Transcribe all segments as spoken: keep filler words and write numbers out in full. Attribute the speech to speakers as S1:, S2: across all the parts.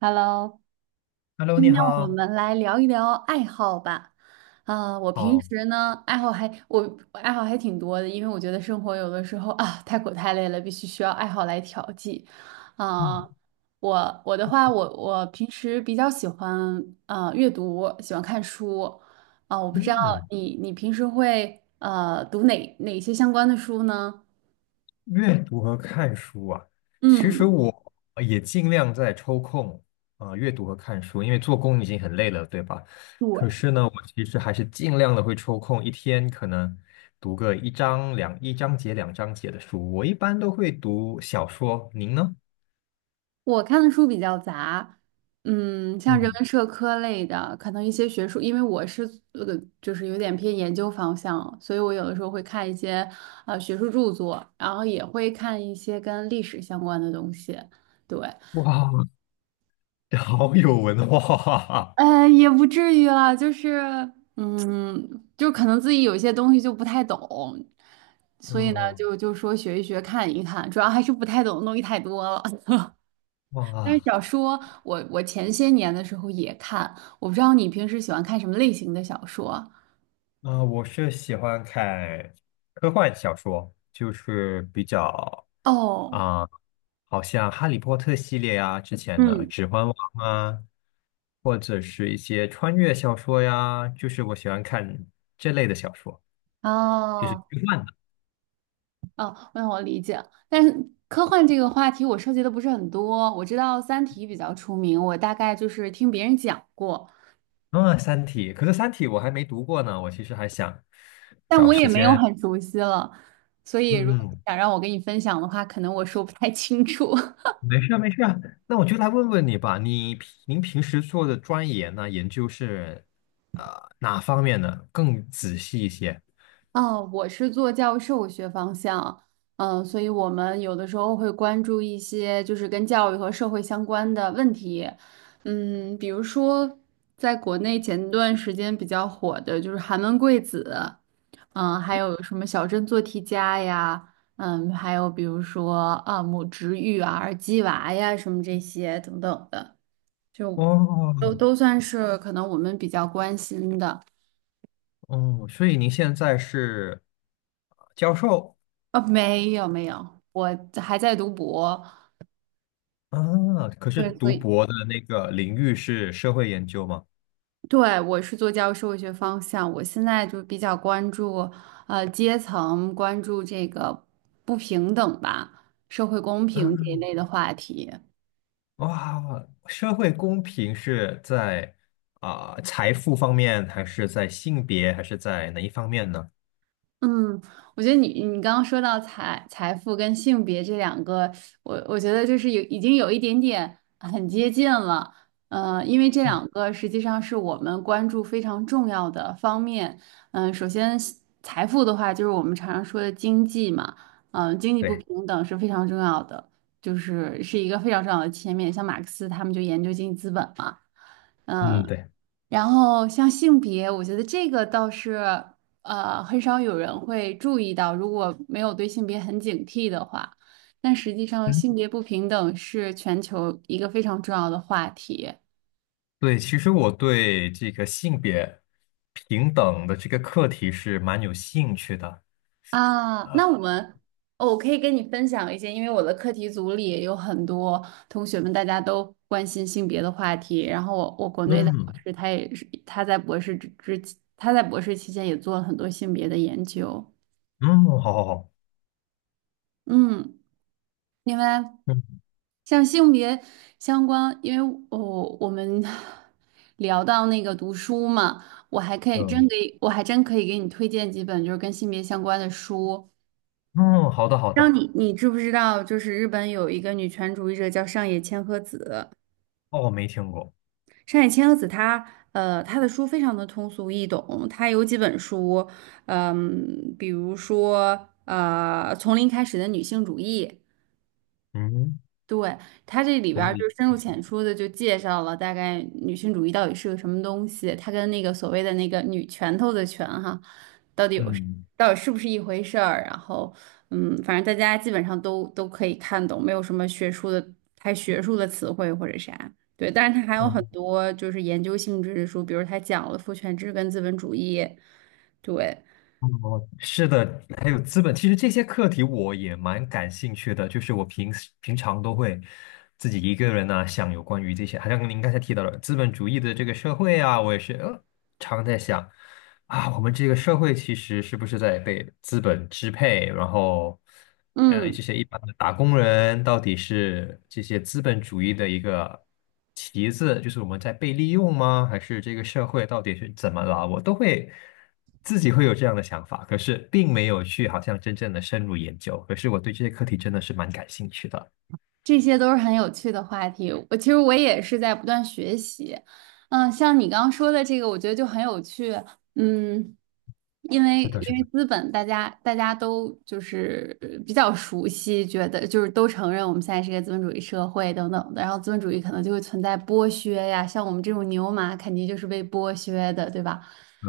S1: Hello，
S2: Hello，你
S1: 今天我
S2: 好。
S1: 们来聊一聊爱好吧。啊、我平
S2: 好，
S1: 时呢，爱好还我我爱好还挺多的，因为我觉得生活有的时候啊太苦太累了，必须需要爱好来调剂。啊、
S2: 嗯
S1: 我我的话，我我平时比较喜欢呃阅读，喜欢看书。啊、我不知道
S2: 嗯，
S1: 你你平时会呃读哪哪些相关的书呢？
S2: 阅读和看书啊，其实嗯
S1: 嗯。
S2: 我也尽量在抽空啊、阅读和看书，因为做工已经很累了，对吧？可
S1: 对。
S2: 是呢，我其实还是尽量的会抽空，一天可能读个一章两一章节两章节的书。我一般都会读小说，您呢？
S1: 我看的书比较杂，嗯，像人
S2: 嗯，
S1: 文社科类的，可能一些学术，因为我是呃，就是有点偏研究方向，所以我有的时候会看一些呃学术著作，然后也会看一些跟历史相关的东西。对，
S2: 哇，好有文化，
S1: 呃，也不至于啦，就是嗯，就可能自己有一些东西就不太懂，所以呢，
S2: 嗯，
S1: 就就说学一学，看一看，主要还是不太懂的东西太多了。但是
S2: 哇。
S1: 小说，我我前些年的时候也看，我不知道你平时喜欢看什么类型的小说。
S2: 啊，我是喜欢看科幻小说，就是比较
S1: 哦，
S2: 啊、好像《哈利波特》系列啊，之前的
S1: 嗯，
S2: 《指环王》啊，或者是一些穿越小说呀，就是我喜欢看这类的小说，就是科
S1: 哦
S2: 幻的。
S1: 哦，那我理解。但是科幻这个话题我涉及的不是很多，我知道《三体》比较出名，我大概就是听别人讲过，
S2: 啊，《三体》，可是《三体》我还没读过呢，我其实还想
S1: 但
S2: 找
S1: 我也
S2: 时
S1: 没有
S2: 间，
S1: 很熟悉了，所以如果你
S2: 嗯。
S1: 想让我跟你分享的话，可能我说不太清楚。
S2: 没事啊没事啊。那我就来问问你吧，你平您平时做的专研呢，研究是呃哪方面呢？更仔细一些。
S1: 哦，我是做教授学方向。嗯，所以我们有的时候会关注一些就是跟教育和社会相关的问题，嗯，比如说在国内前段时间比较火的就是寒门贵子。嗯，还有什么小镇做题家呀。嗯，还有比如说啊母职育儿、鸡娃呀什么这些等等的，就
S2: 哦
S1: 都都算是可能我们比较关心的。
S2: 哦，所以您现在是呃教授
S1: 啊，没有没有，我还在读博。
S2: 啊，可是
S1: 对，所
S2: 读
S1: 以
S2: 博的那个领域是社会研究吗？
S1: 对我是做教育社会学方向，我现在就比较关注呃阶层，关注这个不平等吧，社会公平这一
S2: 嗯，
S1: 类的话题。
S2: 哇，社会公平是在啊、财富方面，还是在性别，还是在哪一方面呢？
S1: 嗯，我觉得你你刚刚说到财财富跟性别这两个，我我觉得就是有已经有一点点很接近了，呃，因为这两个实际上是我们关注非常重要的方面。嗯、首先财富的话，就是我们常常说的经济嘛，嗯、经济不
S2: 对，
S1: 平等是非常重要的，就是是一个非常重要的切面。像马克思他们就研究经济资本嘛。
S2: 嗯，
S1: 嗯。
S2: 对。
S1: 然后像性别，我觉得这个倒是呃很少有人会注意到，如果没有对性别很警惕的话，但实际上性
S2: 嗯。
S1: 别不平等是全球一个非常重要的话题
S2: 对，其实我对这个性别平等的这个课题是蛮有兴趣的。
S1: 啊。那我们，哦，我可以跟你分享一些，因为我的课题组里也有很多同学们，大家都关心性别的话题。然后我我国内的老
S2: 嗯
S1: 师他也是他在博士之之他在博士期间也做了很多性别的研究。
S2: 嗯，好好好，
S1: 嗯。另外，
S2: 嗯
S1: 像性别相关，因为我我们 聊到那个读书嘛，我还可以
S2: 嗯
S1: 真给，我还真可以给你推荐几本就是跟性别相关的书。
S2: 嗯，好的好
S1: 让
S2: 的。
S1: 你你知不知道，就是日本有一个女权主义者叫上野千鹤子。
S2: 哦，我没听过。
S1: 上野千鹤子她呃她的书非常的通俗易懂，她有几本书，嗯，比如说呃《从零开始的女性主义》。
S2: 嗯，
S1: 对，它这里边儿
S2: 同
S1: 就
S2: 理。
S1: 深入浅出的就介绍了大概女性主义到底是个什么东西，它跟那个所谓的那个女拳头的拳哈，
S2: 嗯
S1: 到底是不是一回事儿。然后，嗯，反正大家基本上都都可以看懂，没有什么学术的太学术的词汇或者啥。对，但是它还有
S2: 嗯
S1: 很多就是研究性质的书，比如它讲了父权制跟资本主义。对，
S2: 哦，是的，还有资本，其实这些课题我也蛮感兴趣的，就是我平时平常都会自己一个人呢、想有关于这些，好像您刚才提到了资本主义的这个社会啊，我也是呃常在想。啊，我们这个社会其实是不是在被资本支配？然后，嗯，
S1: 嗯。
S2: 这些一般的打工人到底是这些资本主义的一个旗子，就是我们在被利用吗？还是这个社会到底是怎么了？我都会自己会有这样的想法，可是并没有去好像真正的深入研究。可是我对这些课题真的是蛮感兴趣的。
S1: 这些都是很有趣的话题。我其实我也是在不断学习，嗯，像你刚刚说的这个，我觉得就很有趣。嗯，因为
S2: 是的，
S1: 因
S2: 是
S1: 为
S2: 的，
S1: 资本，大家大家都就是呃比较熟悉，觉得就是都承认我们现在是一个资本主义社会等等的，然后资本主义可能就会存在剥削呀，像我们这种牛马肯定就是被剥削的，对吧？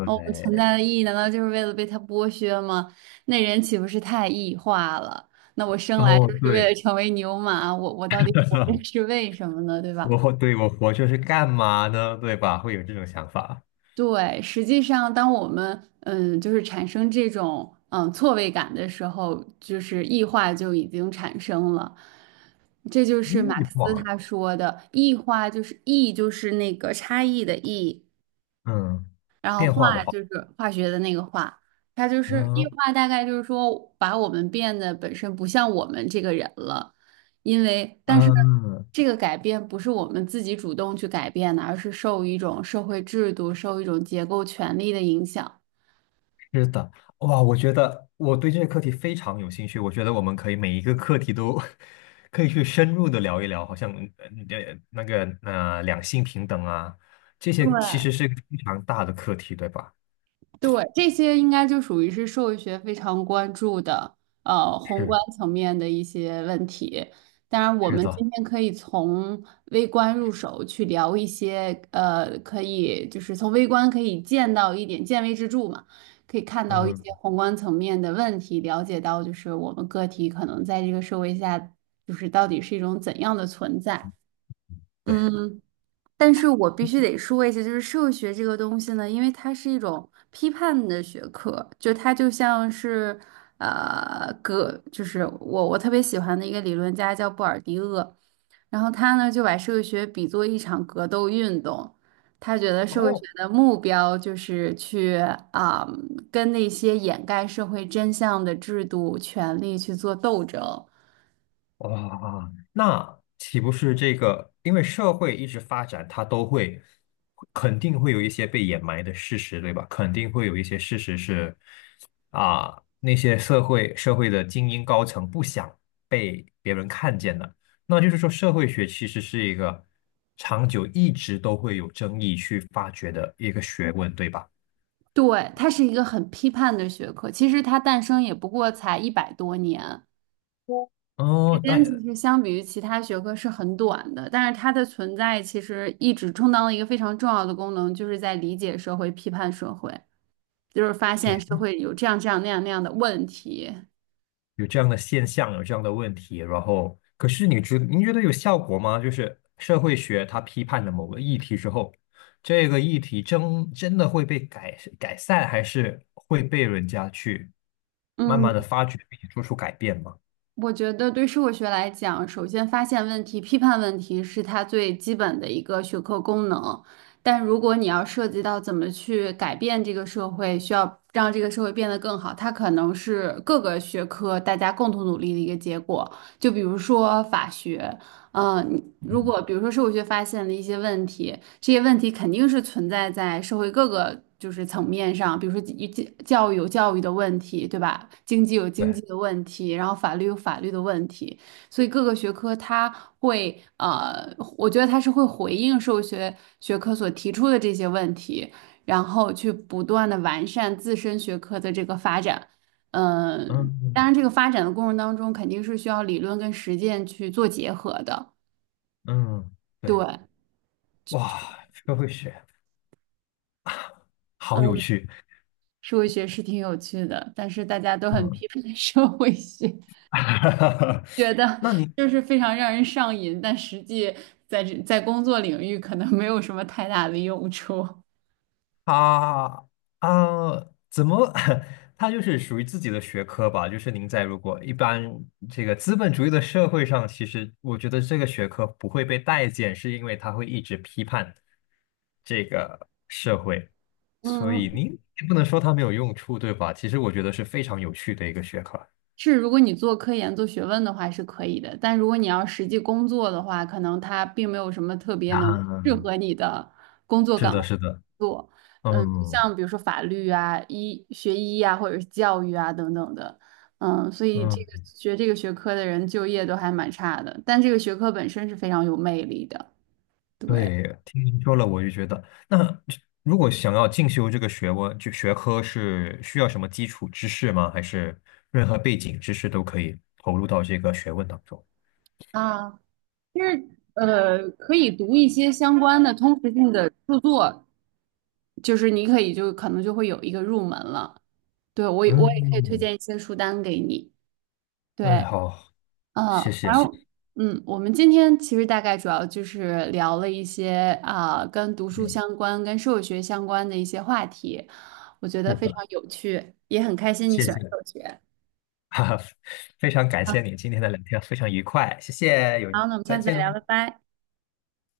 S1: 那我们存
S2: 对，
S1: 在的意义难道就是为了被他剥削吗？那人岂不是太异化了？那我生来
S2: 哦，
S1: 就是为了
S2: 对，
S1: 成为牛马，我我到底活 着是为什么呢？对吧？
S2: 我对我活着是干嘛呢？对吧？会有这种想法。
S1: 对，实际上，当我们嗯，就是产生这种嗯错位感的时候，就是异化就已经产生了。这就是马克
S2: 欲
S1: 思
S2: 望。
S1: 他说的异化，就是异，就是那个差异的异，
S2: 嗯，
S1: 然后
S2: 变化的
S1: 化
S2: 话，
S1: 就是化学的那个化，它就是异
S2: 嗯
S1: 化，大概就是说把我们变得本身不像我们这个人了，因为但是
S2: 嗯，
S1: 这个改变不是我们自己主动去改变的，而是受一种社会制度、受一种结构权力的影响。
S2: 是的，哇，我觉得我对这个课题非常有兴趣，我觉得我们可以每一个课题都 可以去深入的聊一聊，好像嗯呃你的那个呃两性平等啊，这些其实
S1: 对，
S2: 是非常大的课题，对吧？
S1: 对，这些应该就属于是社会学非常关注的，呃，宏
S2: 是
S1: 观层面的一些问题。当然，我
S2: 是
S1: 们
S2: 的，
S1: 今天可以从微观入手去聊一些，呃，可以就是从微观可以见到一点见微知著嘛，可以看到一
S2: 嗯，
S1: 些宏观层面的问题，了解到就是我们个体可能在这个社会下，就是到底是一种怎样的存在。
S2: 对。
S1: 嗯，但是我必须得说一下，就是社会学这个东西呢，因为它是一种批判的学科，就它就像是，呃，格，就是我我特别喜欢的一个理论家叫布尔迪厄，然后他呢就把社会学比作一场格斗运动，他觉得社会学
S2: 哦。
S1: 的目标就是去啊、跟那些掩盖社会真相的制度、权利去做斗争。
S2: 哇，啊那岂不是这个？因为社会一直发展，它都会肯定会有一些被掩埋的事实，对吧？肯定会有一些事实是啊，那些社会社会的精英高层不想被别人看见的。那就是说，社会学其实是一个长久一直都会有争议去发掘的一个学问，对吧？
S1: 对，它是一个很批判的学科，其实它诞生也不过才一百多年。时
S2: 哦，
S1: 间其
S2: 但
S1: 实相比于其他学科是很短的，但是它的存在其实一直充当了一个非常重要的功能，就是在理解社会、批判社会，就是发现
S2: 对。
S1: 社会有这样这样那样那样的问题。
S2: 有这样的现象，有这样的问题，然后可是你觉您觉得有效果吗？就是社会学它批判了某个议题之后，这个议题真真的会被改改善，还是会被人家去慢慢的
S1: 嗯。
S2: 发掘并且做出改变吗？
S1: 我觉得对社会学来讲，首先发现问题、批判问题是它最基本的一个学科功能。但如果你要涉及到怎么去改变这个社会，需要让这个社会变得更好，它可能是各个学科大家共同努力的一个结果。就比如说法学。嗯，你如
S2: 嗯，
S1: 果比如说社会学发现了一些问题，这些问题肯定是存在在社会各个就是层面上，比如说教教育有教育的问题，对吧？经济有经济
S2: 对，
S1: 的问题，然后法律有法律的问题，所以各个学科它会呃，我觉得它是会回应社会学学科所提出的这些问题，然后去不断的完善自身学科的这个发展。嗯，
S2: 嗯
S1: 当
S2: 嗯
S1: 然，这个发展的过程当中，肯定是需要理论跟实践去做结合的。
S2: 嗯，对，
S1: 对，
S2: 哇，社会学好有
S1: 嗯，
S2: 趣，
S1: 社会学是挺有趣的，但是大家都很
S2: 嗯，
S1: 批判 社会学，觉 得
S2: 那你
S1: 就是非常让人上瘾，但实际在这在工作领域可能没有什么太大的用处。
S2: 他啊，怎么？他就是属于自己的学科吧。就是您在如果一般这个资本主义的社会上，其实我觉得这个学科不会被待见，是因为他会一直批判这个社会，所
S1: 嗯，
S2: 以您也不能说它没有用处，对吧？其实我觉得是非常有趣的一个学科。
S1: 是，如果你做科研、做学问的话是可以的，但如果你要实际工作的话，可能它并没有什么特别能适
S2: 啊，
S1: 合你的工作
S2: 是
S1: 岗
S2: 的，
S1: 位
S2: 是的，
S1: 做。嗯，
S2: 嗯
S1: 像比如说法律啊、医学医啊，或者是教育啊等等的。嗯，所以这个
S2: 嗯。
S1: 学这个学科的人就业都还蛮差的，但这个学科本身是非常有魅力的。对。
S2: 对，听您说了，我就觉得，那如果想要进修这个学问，就学科是需要什么基础知识吗？还是任何背景知识都可以投入到这个学问当中？
S1: 啊，就是呃，可以读一些相关的通识性的著作，就是你可以就可能就会有一个入门了。对，我也我也可以推
S2: 嗯，
S1: 荐一些书单给你。
S2: 哎，
S1: 对，
S2: 好，
S1: 嗯，
S2: 谢谢，
S1: 反
S2: 谢谢，
S1: 正，嗯，我们今天其实大概主要就是聊了一些啊、跟读书相
S2: 嗯
S1: 关、跟社会学相关的一些话题，我觉得
S2: 是
S1: 非
S2: 的，
S1: 常有趣，也很开心你
S2: 谢
S1: 喜欢
S2: 谢，
S1: 社会学。
S2: 哈哈，非常感
S1: 啊，
S2: 谢你今天的聊天，非常愉快，谢谢，有，
S1: 好，那我们下
S2: 再
S1: 次再
S2: 见喽。
S1: 聊，拜拜。